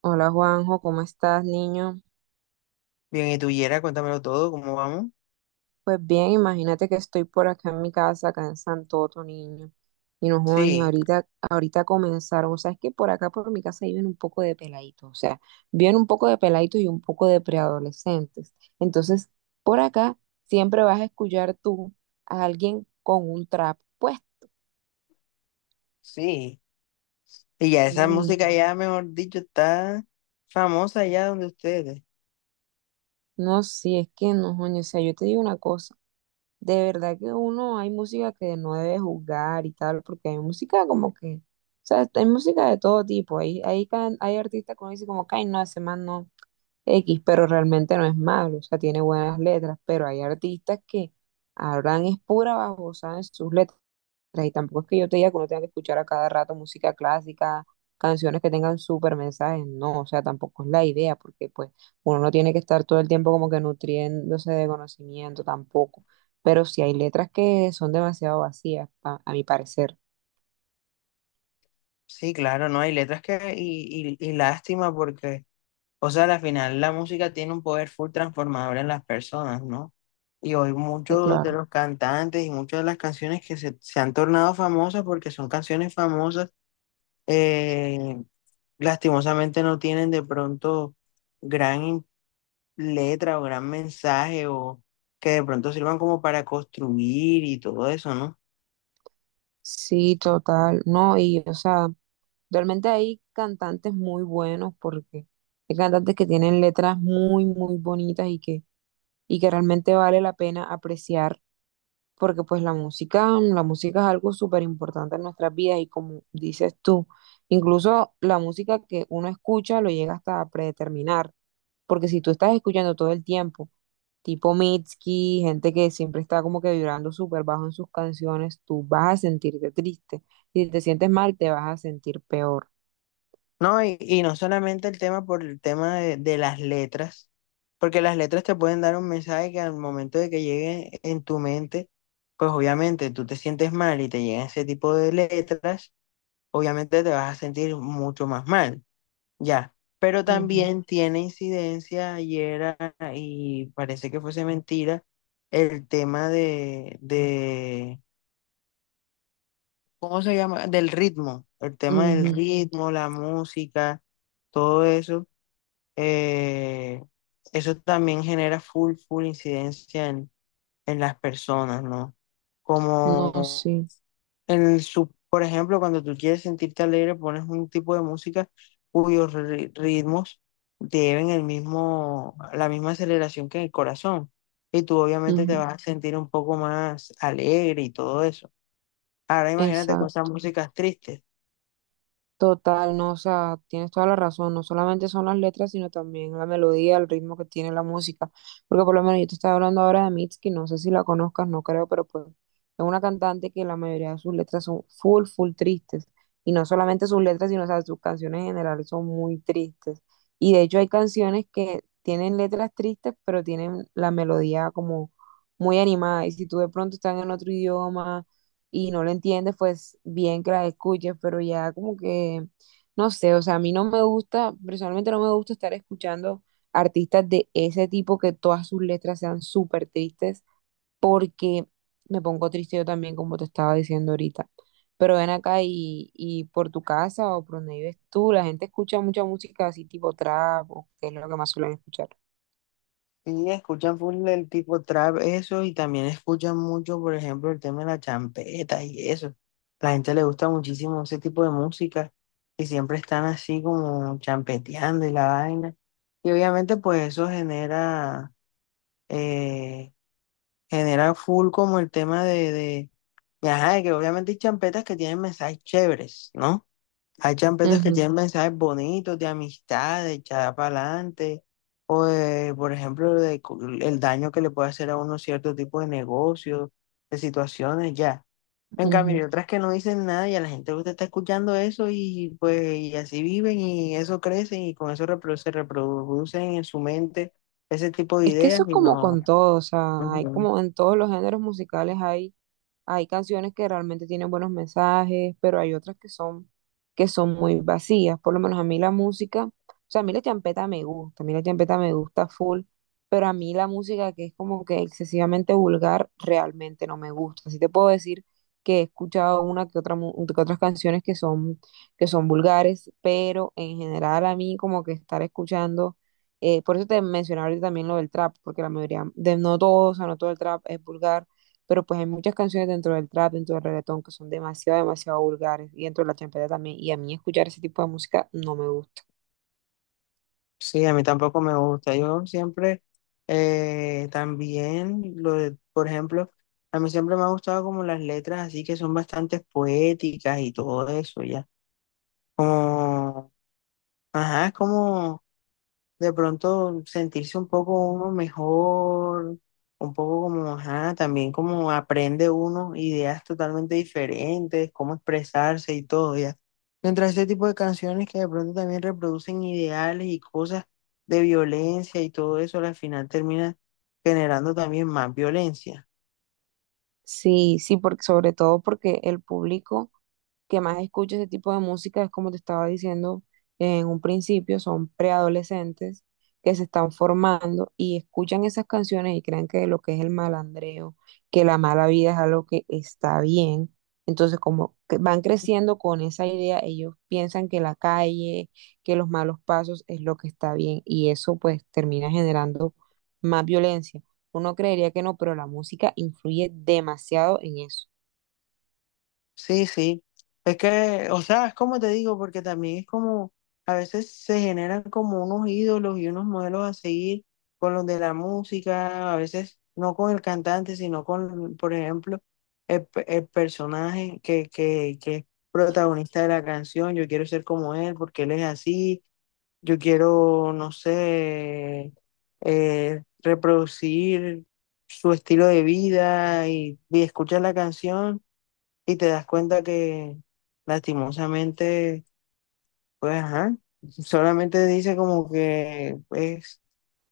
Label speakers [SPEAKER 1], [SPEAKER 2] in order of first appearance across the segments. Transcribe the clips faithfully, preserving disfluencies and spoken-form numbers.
[SPEAKER 1] Hola Juanjo, ¿cómo estás, niño?
[SPEAKER 2] Bien, y tú, Yera, cuéntamelo todo, ¿cómo vamos?
[SPEAKER 1] Pues bien, imagínate que estoy por acá en mi casa, acá en Santoto, niño. Y no jodas, ni
[SPEAKER 2] Sí,
[SPEAKER 1] ahorita, ahorita comenzaron, o sea, es que por acá por mi casa viven un poco de peladitos, o sea, viven un poco de peladitos y un poco de preadolescentes. Entonces, por acá siempre vas a escuchar tú a alguien con un trap puesto.
[SPEAKER 2] sí. Y ya
[SPEAKER 1] Sí,
[SPEAKER 2] esa música
[SPEAKER 1] uno.
[SPEAKER 2] ya, mejor dicho, está famosa allá donde ustedes.
[SPEAKER 1] No, sí, es que no, jodas, o sea, yo te digo una cosa. De verdad que uno hay música que no debe juzgar y tal, porque hay música como que, o sea, hay música de todo tipo. Hay, hay, can- hay artistas que uno dice como, ay, no, ese man no X, pero realmente no es malo, o sea, tiene buenas letras, pero hay artistas que hablan es pura babosada en sus letras sea, y tampoco es que yo te diga que uno tenga que escuchar a cada rato música clásica, canciones que tengan súper mensajes, no, o sea, tampoco es la idea, porque pues uno no tiene que estar todo el tiempo como que nutriéndose de conocimiento tampoco, pero sí hay letras que son demasiado vacías, a, a mi parecer.
[SPEAKER 2] Sí, claro, ¿no? Hay letras que, y, y, y lástima porque, o sea, al final la música tiene un poder full transformador en las personas, ¿no? Y hoy
[SPEAKER 1] Sí,
[SPEAKER 2] muchos de
[SPEAKER 1] claro.
[SPEAKER 2] los cantantes y muchas de las canciones que se, se han tornado famosas porque son canciones famosas, eh, lastimosamente no tienen de pronto gran letra o gran mensaje o que de pronto sirvan como para construir y todo eso, ¿no?
[SPEAKER 1] Sí, total. No, y o sea, realmente hay cantantes muy buenos porque hay cantantes que tienen letras muy, muy bonitas y que, y que realmente vale la pena apreciar porque pues la música, mm, la música es algo súper importante en nuestras vidas y como dices tú, incluso la música que uno escucha lo llega hasta a predeterminar, porque si tú estás escuchando todo el tiempo, tipo Mitski, gente que siempre está como que vibrando súper bajo en sus canciones, tú vas a sentirte triste y si te sientes mal te vas a sentir peor.
[SPEAKER 2] No, y, y no solamente el tema por el tema de, de las letras, porque las letras te pueden dar un mensaje que al momento de que llegue en tu mente, pues obviamente tú te sientes mal y te llegan ese tipo de letras, obviamente te vas a sentir mucho más mal, ya. Pero
[SPEAKER 1] Ujú,
[SPEAKER 2] también tiene incidencia, ayer ah, y parece que fuese mentira, el tema de, de ¿Cómo se llama? Del ritmo, el tema del
[SPEAKER 1] ujú.
[SPEAKER 2] ritmo, la música, todo eso. eh, Eso también genera full, full incidencia en, en las personas, ¿no?
[SPEAKER 1] No,
[SPEAKER 2] Como
[SPEAKER 1] sí,
[SPEAKER 2] en su, por ejemplo, cuando tú quieres sentirte alegre, pones un tipo de música cuyos ri- ritmos deben el mismo, la misma aceleración que el corazón. Y tú obviamente te
[SPEAKER 1] ujú,
[SPEAKER 2] vas a sentir un poco más alegre y todo eso. Ahora imagínate con esas
[SPEAKER 1] exacto.
[SPEAKER 2] músicas tristes.
[SPEAKER 1] Total, no, o sea, tienes toda la razón, no solamente son las letras, sino también la melodía, el ritmo que tiene la música, porque por lo menos yo te estaba hablando ahora de Mitski, no sé si la conozcas, no creo, pero pues es una cantante que la mayoría de sus letras son full, full tristes, y no solamente sus letras, sino, o sea, sus canciones en general son muy tristes, y de hecho hay canciones que tienen letras tristes, pero tienen la melodía como muy animada, y si tú de pronto estás en otro idioma y no lo entiendes, pues bien que la escuches, pero ya como que, no sé, o sea, a mí no me gusta, personalmente no me gusta estar escuchando artistas de ese tipo que todas sus letras sean súper tristes, porque me pongo triste yo también, como te estaba diciendo ahorita. Pero ven acá y, y por tu casa o por donde vives tú, la gente escucha mucha música así tipo trap, o que es lo que más suelen escuchar.
[SPEAKER 2] Sí, escuchan full el tipo trap, eso, y también escuchan mucho, por ejemplo, el tema de la champeta y eso. La gente le gusta muchísimo ese tipo de música y siempre están así como champeteando y la vaina. Y obviamente pues eso genera, eh, genera full como el tema de, de, de, ajá, de que obviamente hay champetas que tienen mensajes chéveres, ¿no? Hay champetas que
[SPEAKER 1] Ujú,
[SPEAKER 2] tienen mensajes bonitos, de amistad, de echar para adelante, o de, por ejemplo, de cu- el daño que le puede hacer a uno cierto tipo de negocios, de situaciones, ya. En cambio, hay
[SPEAKER 1] ujú.
[SPEAKER 2] otras que no dicen nada y a la gente le gusta estar escuchando eso y pues y así viven y eso crecen y con eso repro- se reproducen en su mente ese tipo de
[SPEAKER 1] Es que
[SPEAKER 2] ideas
[SPEAKER 1] eso es
[SPEAKER 2] y
[SPEAKER 1] como
[SPEAKER 2] no.
[SPEAKER 1] con todo, o sea, hay como en todos los géneros musicales hay hay canciones que realmente tienen buenos mensajes, pero hay otras que son, que son muy vacías. Por lo menos a mí la música, o sea, a mí la champeta me gusta, a mí la champeta me gusta full, pero a mí la música que es como que excesivamente vulgar realmente no me gusta. Así te puedo decir que he escuchado una que otra, mu- que otras canciones que son, que son vulgares, pero en general a mí como que estar escuchando, eh, por eso te mencionaba ahorita también lo del trap, porque la mayoría, de, no todo, o sea, no todo el trap es vulgar pero pues hay muchas canciones dentro del trap, dentro del reggaetón, que son demasiado, demasiado vulgares, y dentro de la champeta también. Y a mí escuchar ese tipo de música no me gusta.
[SPEAKER 2] Sí, a mí tampoco me gusta. Yo siempre eh, también, lo, de- por ejemplo, a mí siempre me ha gustado como las letras así que son bastante poéticas y todo eso, ya. Como, ajá, es como de pronto sentirse un poco uno mejor, un poco como, ajá, también como aprende uno ideas totalmente diferentes, cómo expresarse y todo, ya. Mientras ese tipo de canciones que de pronto también reproducen ideales y cosas de violencia y todo eso, al final termina generando también más violencia.
[SPEAKER 1] Sí, sí, porque, sobre todo porque el público que más escucha ese tipo de música es como te estaba diciendo en un principio, son preadolescentes que se están formando y escuchan esas canciones y creen que lo que es el malandreo, que la mala vida es algo que está bien. Entonces, como que van creciendo con esa idea, ellos piensan que la calle, que los malos pasos es lo que está bien y eso pues termina generando más violencia. Uno creería que no, pero la música influye demasiado en eso.
[SPEAKER 2] Sí, sí. Es que, o sea, es como te digo, porque también es como, a veces se generan como unos ídolos y unos modelos a seguir con los de la música, a veces no con el cantante, sino con, por ejemplo, el, pe- el personaje que, que, que es protagonista de la canción. Yo quiero ser como él porque él es así. Yo quiero, no sé, eh, reproducir su estilo de vida y, y escuchar la canción y te das cuenta que lastimosamente, pues, ajá, solamente dice como que, pues,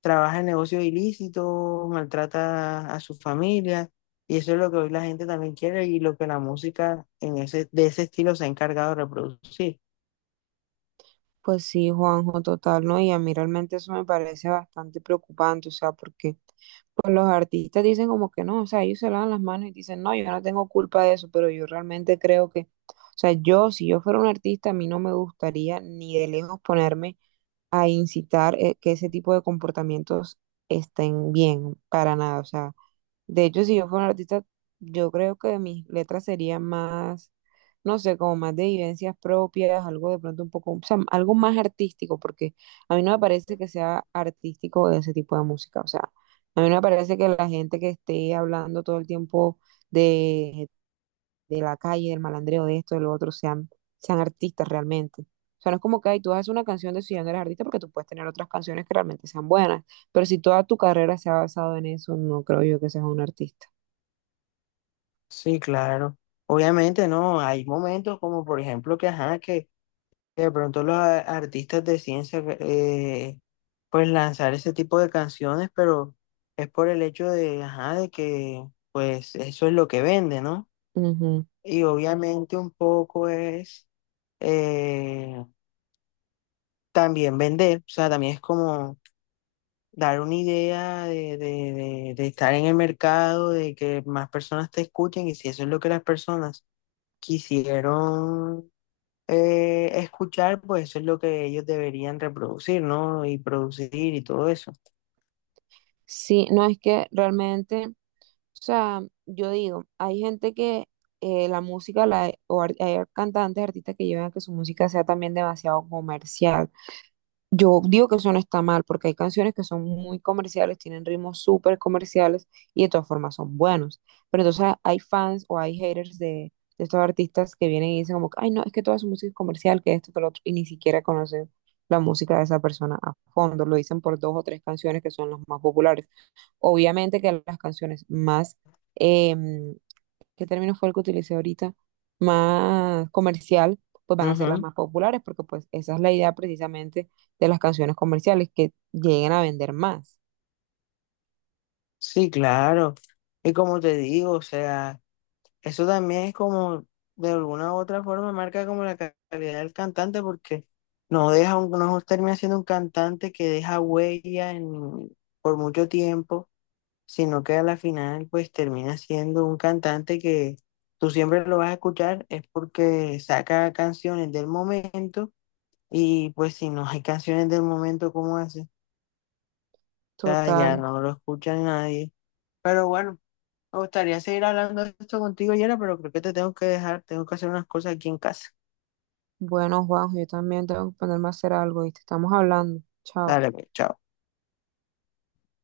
[SPEAKER 2] trabaja en negocios ilícitos, maltrata a su familia, y eso es lo que hoy la gente también quiere y lo que la música en ese, de ese estilo se ha encargado de reproducir.
[SPEAKER 1] Pues sí, Juanjo, total, ¿no? Y a mí realmente eso me parece bastante preocupante, o sea, porque pues los artistas dicen como que no, o sea, ellos se lavan las manos y dicen, no, yo no tengo culpa de eso, pero yo realmente creo que, o sea, yo, si yo fuera un artista, a mí no me gustaría ni de lejos ponerme a incitar eh, que ese tipo de comportamientos estén bien, para nada, o sea, de hecho, si yo fuera un artista, yo creo que mis letras serían más, no sé, como más de vivencias propias, algo de pronto un poco, o sea, algo más artístico, porque a mí no me parece que sea artístico ese tipo de música. O sea, a mí no me parece que la gente que esté hablando todo el tiempo de, de la calle, del malandreo, de esto, de lo otro, sean, sean artistas realmente. O sea, no es como que ay, tú haces una canción de si ya no eres artista, porque tú puedes tener otras canciones que realmente sean buenas. Pero si toda tu carrera se ha basado en eso, no creo yo que seas un artista.
[SPEAKER 2] Sí, claro. Obviamente, no, hay momentos como, por ejemplo, que, ajá, que de pronto los a- artistas de ciencia eh, pues lanzar ese tipo de canciones, pero es por el hecho de, ajá, de que pues eso es lo que vende, ¿no?
[SPEAKER 1] Ujú.
[SPEAKER 2] Y obviamente un poco es eh, también vender, o sea, también es como dar una idea de, de, de, de estar en el mercado, de que más personas te escuchen y si eso es lo que las personas quisieron eh, escuchar, pues eso es lo que ellos deberían reproducir, ¿no? Y producir y todo eso.
[SPEAKER 1] Sí, no es que realmente, o sea, yo digo, hay gente que eh, la música, la, o ar- hay cantantes, artistas que llevan a que su música sea también demasiado comercial. Yo digo que eso no está mal, porque hay canciones que son muy comerciales, tienen ritmos súper comerciales y de todas formas son buenos. Pero entonces hay fans o hay haters de, de estos artistas que vienen y dicen como, que, ay, no, es que toda su música es comercial, que esto, que lo otro, y ni siquiera conocen la música de esa persona a fondo. Lo dicen por dos o tres canciones que son las más populares. Obviamente que las canciones más, em, ¿qué término fue el que utilicé ahorita? Más comercial, pues van a ser las
[SPEAKER 2] Ujú.
[SPEAKER 1] más populares, porque pues esa es la idea precisamente de las canciones comerciales, que lleguen a vender más.
[SPEAKER 2] Sí, claro. Y como te digo, o sea, eso también es como, de alguna u otra forma, marca como la ca- calidad del cantante porque no deja, un, no termina siendo un cantante que deja huella en, por mucho tiempo, sino que a la final, pues termina siendo un cantante que tú siempre lo vas a escuchar, es porque saca canciones del momento. Y pues si no hay canciones del momento como ese, o sea, ya
[SPEAKER 1] Total.
[SPEAKER 2] no lo escucha nadie. Pero bueno, me gustaría seguir hablando de esto contigo, Yera, pero creo que te tengo que dejar, tengo que hacer unas cosas aquí en casa.
[SPEAKER 1] Bueno, Juanjo, yo también tengo que ponerme a hacer algo, ¿viste? Estamos hablando. Chao.
[SPEAKER 2] Dale, pues, chao.